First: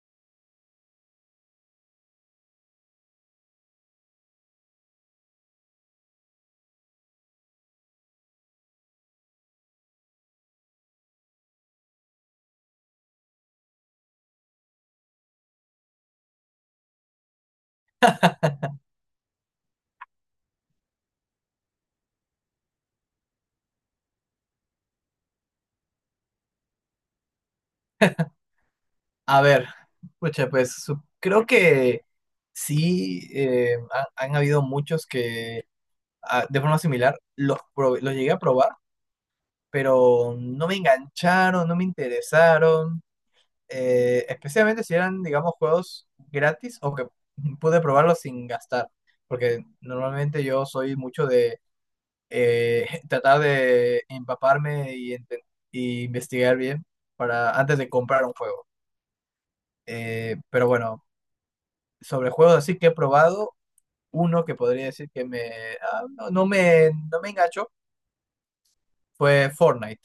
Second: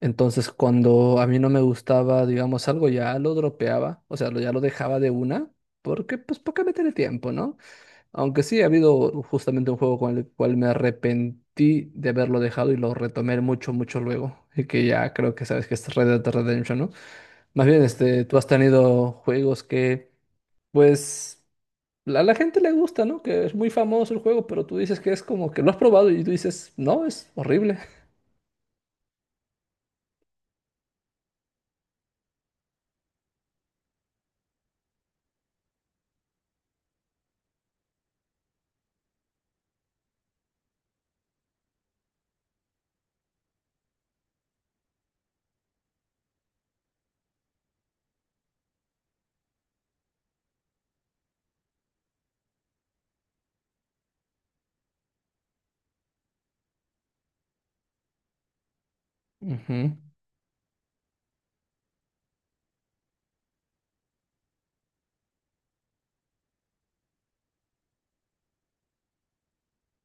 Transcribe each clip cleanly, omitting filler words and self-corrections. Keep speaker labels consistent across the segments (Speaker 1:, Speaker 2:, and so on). Speaker 1: Entonces, cuando a mí no me gustaba, digamos, algo, ya lo dropeaba, o sea, ya lo dejaba de una, porque, pues, ¿para qué meterle tiempo, no? Aunque sí, ha habido justamente un juego con el cual me arrepentí de haberlo dejado y lo retomé mucho, mucho luego, y que ya creo que sabes que es Red Dead Redemption, ¿no? Más bien, tú has tenido juegos que, pues, a la gente le gusta, ¿no? Que es muy famoso el juego, pero tú dices que es como que lo has probado y tú dices, no, es horrible.
Speaker 2: A ver, pucha, creo que sí, han habido muchos que de forma similar los llegué a probar, pero no me engancharon, no me interesaron, especialmente si eran, digamos, juegos gratis o que pude probarlos sin gastar, porque normalmente yo soy mucho de tratar de empaparme y investigar bien para antes de comprar un juego.
Speaker 1: Ujú.
Speaker 2: Pero bueno. Sobre juegos así que he probado, uno que podría decir que me, ah, no, no me, no me enganchó fue Fortnite.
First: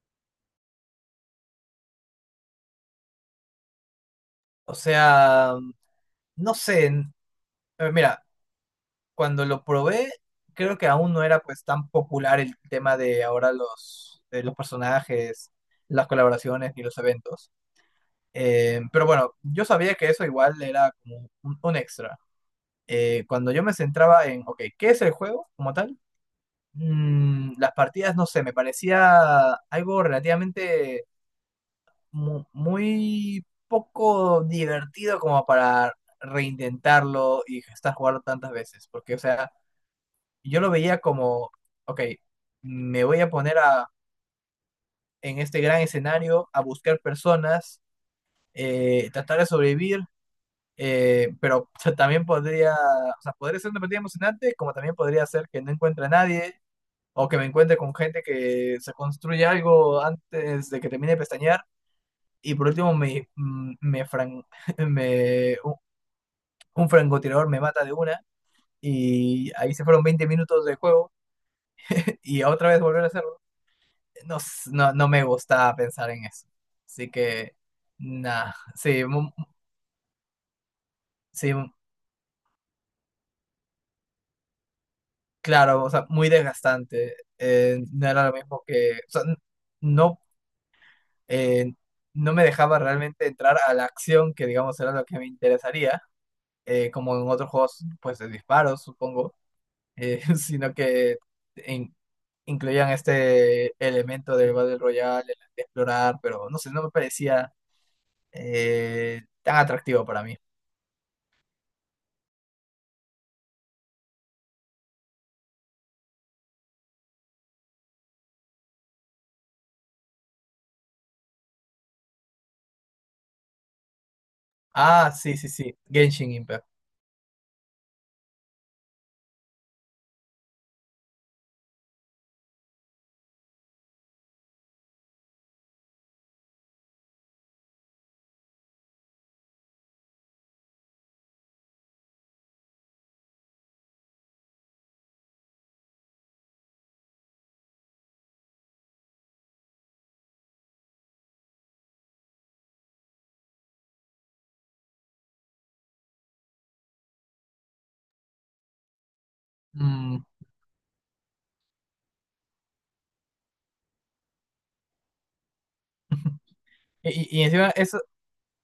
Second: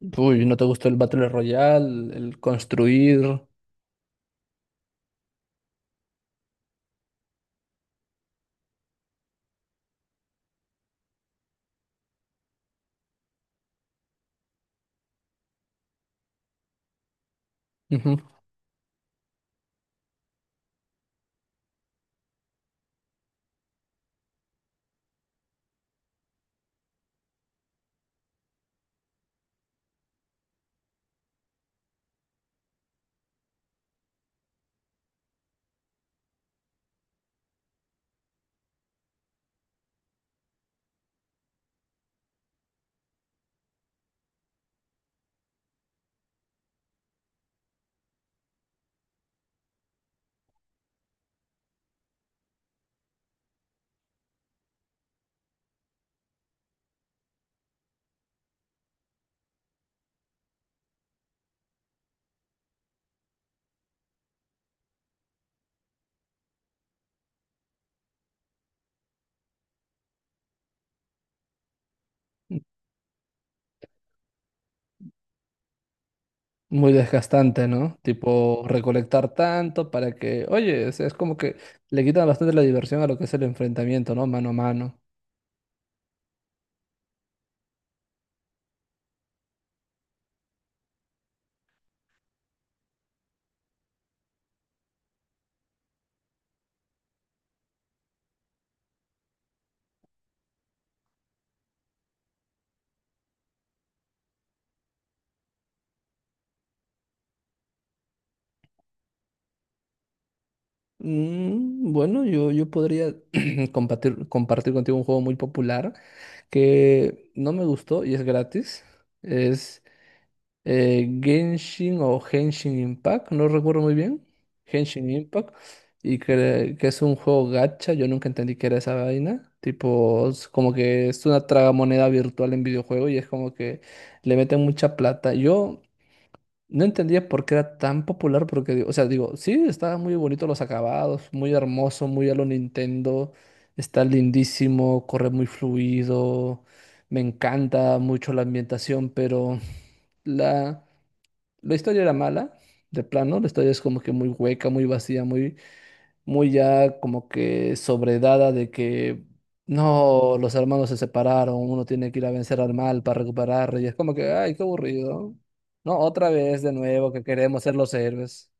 Speaker 1: Uy, ¿no te gustó el Battle Royale, el construir?
Speaker 2: O sea, no sé, mira, cuando lo probé, creo que aún no era pues tan popular el tema de ahora de los personajes, las colaboraciones y los eventos.
Speaker 1: Ujú.
Speaker 2: Pero bueno, yo sabía que eso igual era como un extra. Cuando yo me centraba en, ok, ¿qué es el juego como tal? Las partidas, no sé, me parecía algo relativamente muy poco divertido como para reintentarlo y estar jugando tantas veces. Porque, o sea, yo lo veía como, ok, me voy a poner a, en este gran escenario a buscar personas, tratar de sobrevivir, pero también podría, o sea, podría ser una partida emocionante, como también podría ser que no encuentre a nadie o que me encuentre con gente que se construye algo antes de que termine de pestañear y por último me, mm, me, fran- me- un, un francotirador me mata de una y ahí se fueron 20 minutos de juego y otra vez volver a hacerlo. No, no, no me gusta pensar en eso.
Speaker 1: Muy
Speaker 2: Así que,
Speaker 1: desgastante, ¿no?
Speaker 2: nada,
Speaker 1: Tipo,
Speaker 2: sí,
Speaker 1: recolectar tanto para que, oye, o sea, es como
Speaker 2: sí,
Speaker 1: que
Speaker 2: mu-
Speaker 1: le quitan bastante la diversión a lo que es el enfrentamiento, ¿no? Mano a mano.
Speaker 2: claro, o sea, muy desgastante. No era lo mismo que, o sea, no, eh, no me dejaba realmente entrar a la acción que digamos era lo que me interesaría. Como en otros juegos, pues de disparos, supongo, sino que in- incluían este elemento del Battle Royale, el de explorar, pero no sé, no me parecía tan atractivo para mí.
Speaker 1: Mm, bueno, yo podría compartir contigo un juego muy popular que no me gustó y es gratis. Es Genshin o Genshin Impact, no recuerdo muy bien. Genshin
Speaker 2: Ah, sí, sí,
Speaker 1: Impact.
Speaker 2: sí,
Speaker 1: Y
Speaker 2: Genshin Impact.
Speaker 1: que es un juego gacha, yo nunca entendí qué era esa vaina. Tipo, es como que es una tragamoneda virtual en videojuego y es como que le meten mucha plata. Yo no entendía por qué era tan popular, porque, digo- o sea, digo, sí, está muy bonito los acabados, muy hermoso, muy a lo Nintendo, está lindísimo, corre muy fluido, me encanta mucho la ambientación, pero la... La historia era mala, de plano, la historia es como que muy hueca, muy vacía, muy, muy ya como que sobredada de que
Speaker 2: Mm,
Speaker 1: no, los hermanos se separaron, uno tiene que ir a vencer al mal para recuperar, y es como que, ay, qué aburrido. No, otra vez de
Speaker 2: Y,
Speaker 1: nuevo que
Speaker 2: y- y
Speaker 1: queremos
Speaker 2: encima
Speaker 1: ser los
Speaker 2: eso,
Speaker 1: héroes.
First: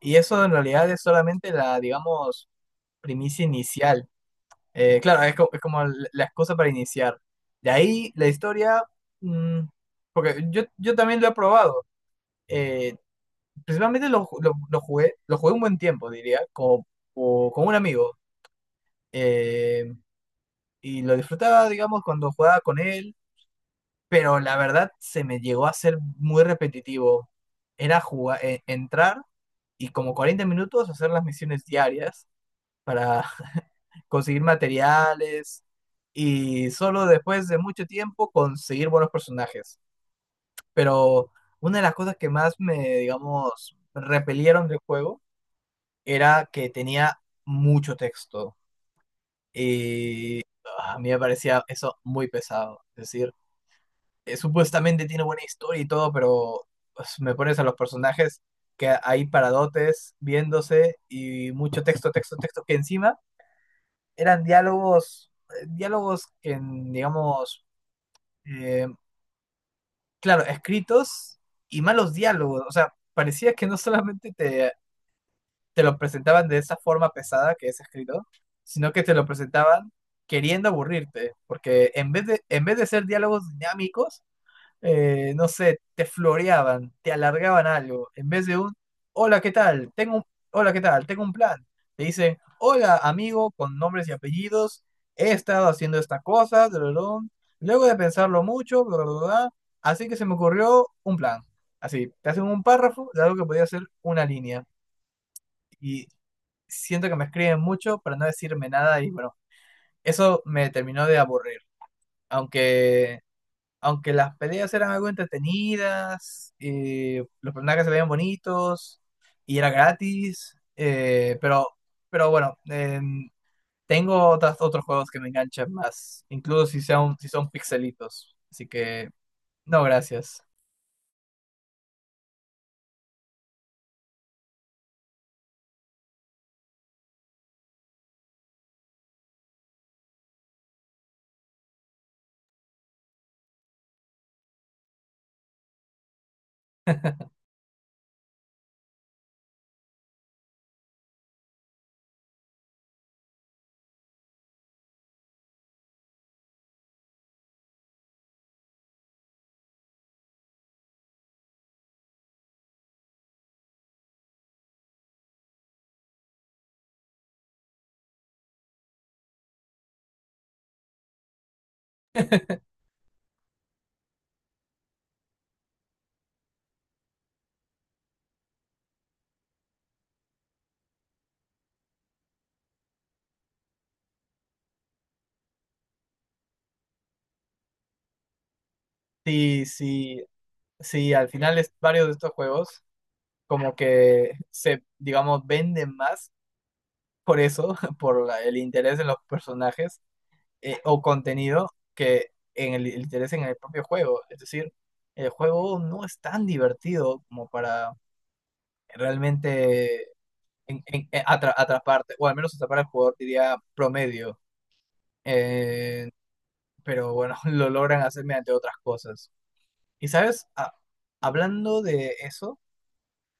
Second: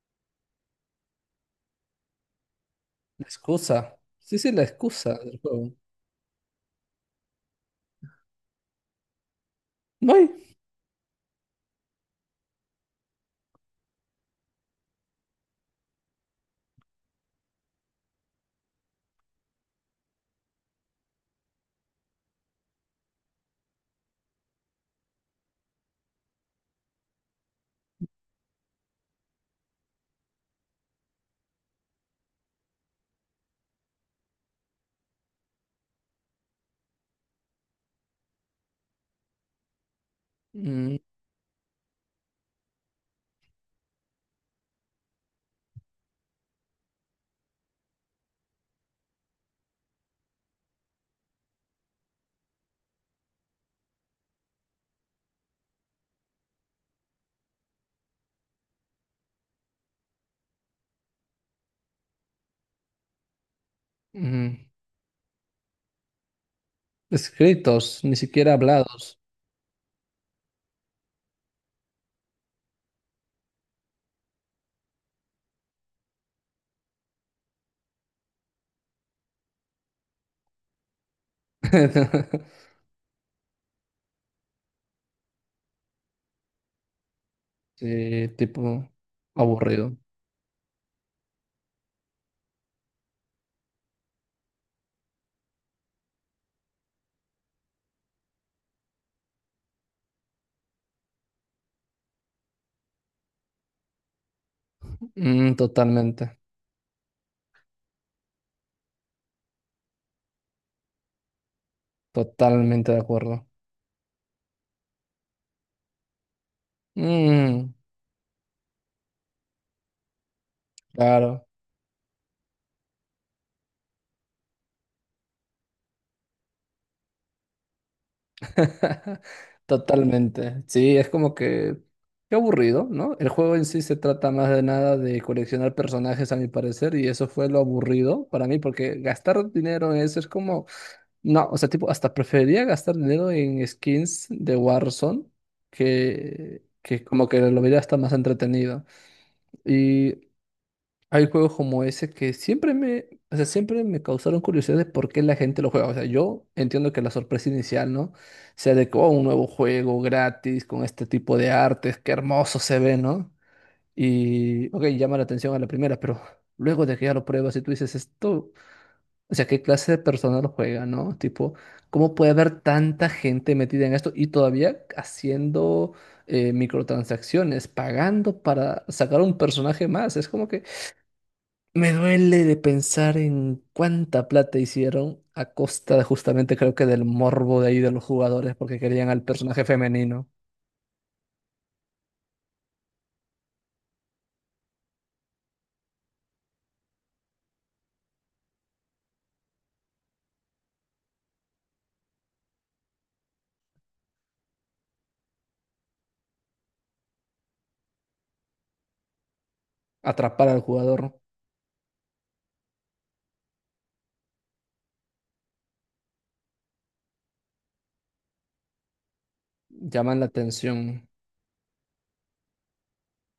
Speaker 2: y eso en realidad es solamente la, digamos,
Speaker 1: La
Speaker 2: primicia
Speaker 1: excusa.
Speaker 2: inicial.
Speaker 1: Sí, sí, la excusa
Speaker 2: Claro, es,
Speaker 1: del
Speaker 2: es
Speaker 1: juego.
Speaker 2: como la excusa para iniciar. De ahí la historia, mm,
Speaker 1: No hay
Speaker 2: porque yo también lo he probado. Eh, Principalmente lo jugué un buen tiempo, diría, con un amigo. eh, y lo disfrutaba, digamos, cuando jugaba con él, pero la verdad se me llegó a ser muy repetitivo. Era jugar, entrar y como 40 minutos hacer las misiones diarias para conseguir materiales y solo después de mucho tiempo conseguir buenos personajes.
Speaker 1: mm,
Speaker 2: Pero una de las cosas que más me, digamos, repelieron del juego era que tenía mucho texto y a mí me parecía eso muy pesado. Es decir, supuestamente tiene buena historia y todo, pero pues, me pones a los personajes que ahí paradotes viéndose y mucho texto, texto, texto, que encima eran
Speaker 1: mm,
Speaker 2: diálogos, diálogos que, digamos,
Speaker 1: escritos, ni siquiera
Speaker 2: eh,
Speaker 1: hablados.
Speaker 2: claro, escritos y malos diálogos. O sea, parecía que no solamente te lo presentaban de esa forma pesada que es escrito, sino que te lo presentaban queriendo aburrirte, porque en vez de, en vez de ser diálogos dinámicos, no sé, te floreaban, te alargaban algo, en
Speaker 1: Sí,
Speaker 2: vez de un,
Speaker 1: tipo
Speaker 2: hola, ¿qué tal?
Speaker 1: aburrido.
Speaker 2: Tengo un, hola, ¿qué tal? Tengo un plan. Te dicen, hola, amigo, con nombres y apellidos, he estado haciendo esta cosa, drolón, luego de pensarlo mucho, bla, bla, bla, así que se me ocurrió un plan. Así, te hacen un párrafo de algo que podía ser una línea.
Speaker 1: Mm,
Speaker 2: Y
Speaker 1: totalmente.
Speaker 2: siento que me escriben mucho para no decirme nada y bueno, eso me terminó de aburrir.
Speaker 1: Totalmente de
Speaker 2: Aunque,
Speaker 1: acuerdo.
Speaker 2: aunque las peleas eran algo entretenidas, y los
Speaker 1: Mm,
Speaker 2: personajes se veían bonitos y era gratis,
Speaker 1: claro.
Speaker 2: pero bueno, tengo otras, otros juegos que me enganchan más, incluso si son pixelitos. Así que, no, gracias.
Speaker 1: Totalmente. Sí, es como que qué aburrido, ¿no? El juego en sí se trata más de nada de coleccionar personajes, a mi parecer, y eso fue lo aburrido para mí, porque gastar dinero en eso es como, no, o sea, tipo, hasta preferiría gastar dinero en skins de Warzone que como que lo vería hasta más entretenido. Y hay juegos como ese que siempre me, o sea, siempre me causaron curiosidad de por qué la gente lo juega. O sea, yo entiendo que la sorpresa inicial, ¿no? Sea de que, oh, un nuevo juego gratis con este tipo de artes, qué hermoso se ve, ¿no? Y, ok, llama la atención a la primera, pero luego de que ya lo pruebas y tú dices esto, o sea, ¿qué clase de persona lo juega, ¿no? Tipo, ¿cómo puede haber tanta gente metida en esto y todavía haciendo microtransacciones, pagando para sacar un personaje más? Es como que... Me duele de pensar en cuánta plata hicieron a costa de justamente creo que del morbo de ahí de los jugadores porque querían al personaje
Speaker 2: Sí, sí,
Speaker 1: femenino
Speaker 2: sí, al final es, varios de estos juegos como que se, digamos, venden más por eso, por el interés de los personajes o contenido que en el interés en el propio juego. Es decir, el juego no es tan divertido como para realmente
Speaker 1: atrapar al jugador,
Speaker 2: atraparte, o al menos atrapar al jugador, diría promedio. Eh, pero bueno, lo logran hacer mediante otras cosas. Y
Speaker 1: llaman la
Speaker 2: sabes,
Speaker 1: atención.
Speaker 2: hablando de eso.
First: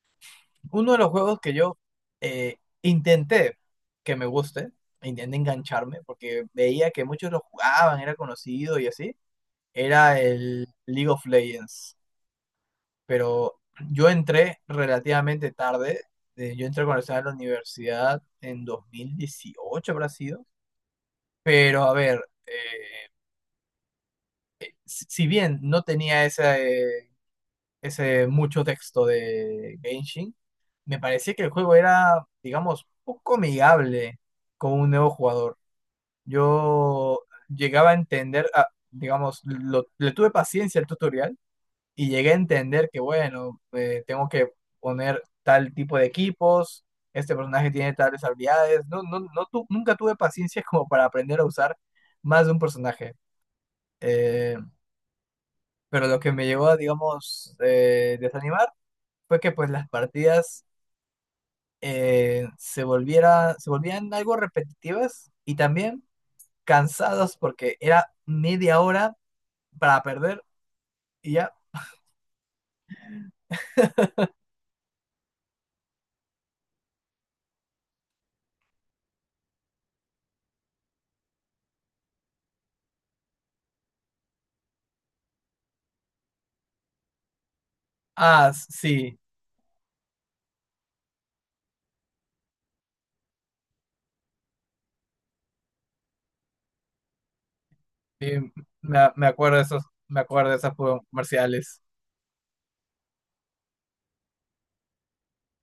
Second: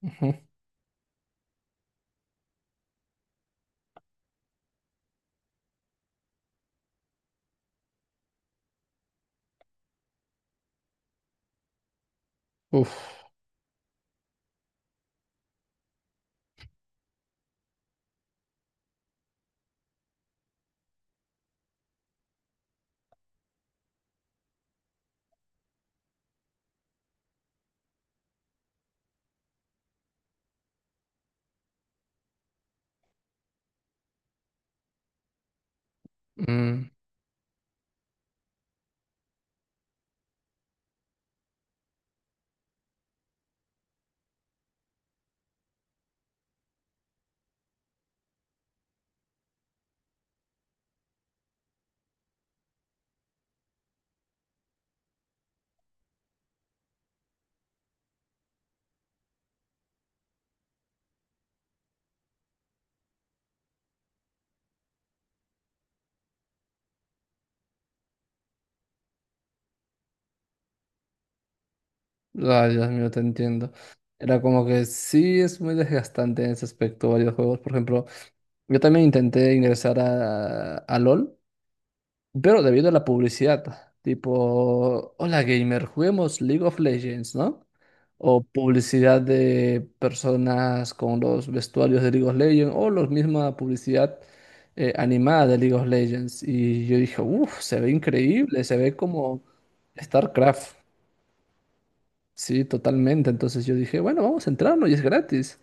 Speaker 1: Ujú.
Speaker 2: Uno de los juegos que yo eh, intenté que me guste, intenté engancharme, porque veía que muchos lo jugaban, era conocido y así, era el League of Legends.
Speaker 1: Uf.
Speaker 2: Pero yo entré relativamente tarde, yo entré cuando estaba en la universidad en 2018 habrá sido, pero a ver, eh, si bien no tenía ese, eh, ese mucho texto de Genshin, me parecía que el juego era, digamos, poco amigable con un nuevo jugador.
Speaker 1: Mm.
Speaker 2: Yo llegaba a entender, digamos, le tuve paciencia al tutorial y llegué a entender que, bueno, tengo que poner tal tipo de equipos, este personaje tiene tales habilidades. Nunca tuve paciencia como para aprender a usar más de un personaje. Eh, pero lo que me llevó a, digamos, desanimar fue que pues las partidas se volvían algo repetitivas y también cansados porque era media hora para perder y ya.
Speaker 1: Ay, Dios mío, te entiendo. Era como que sí es muy desgastante en ese aspecto varios juegos. Por ejemplo, yo también intenté ingresar a LOL. Pero debido a la publicidad, tipo, hola gamer, juguemos League of Legends, ¿no? O
Speaker 2: Sí,
Speaker 1: publicidad de personas con los vestuarios de League of Legends, o la misma publicidad animada de League of Legends. Y yo dije, uff, se ve
Speaker 2: sí,
Speaker 1: increíble, se ve
Speaker 2: me
Speaker 1: como
Speaker 2: acuerdo de esos, me acuerdo de esos
Speaker 1: StarCraft.
Speaker 2: juegos comerciales.
Speaker 1: Sí, totalmente. Entonces yo dije, bueno, vamos a entrarnos y es gratis.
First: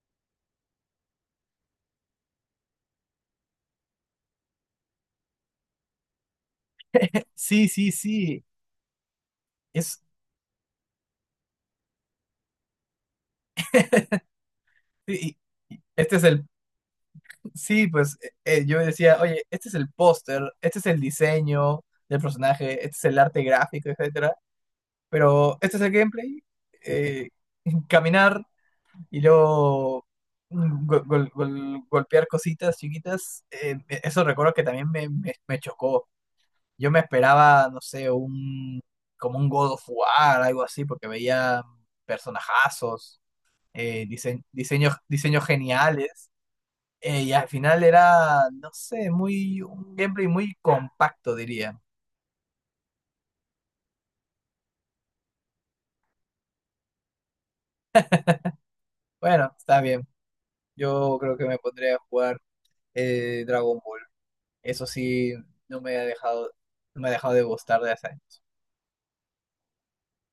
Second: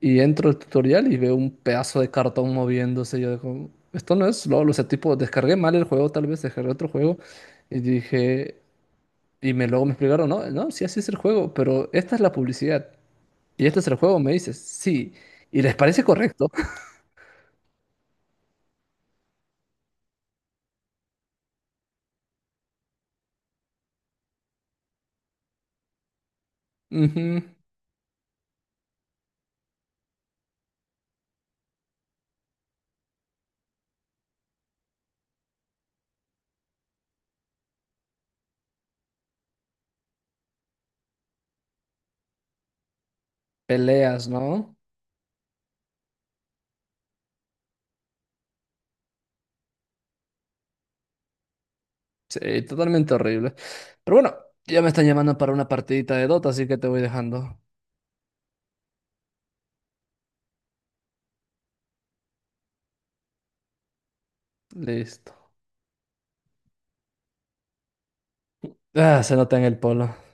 Speaker 1: Y entro al tutorial y veo un pedazo de cartón moviéndose. Yo digo, esto no es LOL. O sea, tipo, descargué mal el juego, tal vez descargué otro juego.
Speaker 2: Sí,
Speaker 1: Y
Speaker 2: sí, sí,
Speaker 1: dije, y me luego me
Speaker 2: es,
Speaker 1: explicaron, no, no, sí, así es el juego, pero esta es la publicidad. Y este es el juego, me dices, sí.
Speaker 2: sí,
Speaker 1: Y les
Speaker 2: y
Speaker 1: parece
Speaker 2: este es el,
Speaker 1: correcto.
Speaker 2: sí, pues yo decía, oye, este es el póster, este es el diseño del personaje, este es el arte gráfico, etcétera, pero este es el gameplay, eh,
Speaker 1: Ujú.
Speaker 2: caminar. Y luego golpear cositas chiquitas, eso recuerdo que también me chocó. Yo me esperaba, no sé, un como un God of War, algo así, porque veía personajazos,
Speaker 1: Peleas, ¿no?
Speaker 2: diseños, diseños geniales, y al final era, no sé, muy un gameplay muy compacto, diría.
Speaker 1: Sí, totalmente horrible. Pero bueno, ya me están llamando para una partidita de Dota, así que te voy dejando.
Speaker 2: Bueno, está bien. Yo creo que me pondré a jugar Dragon Ball. Eso sí,
Speaker 1: Listo.
Speaker 2: no me ha dejado, no me ha dejado de gustar de hace años.
Speaker 1: Ah, se nota en el polo.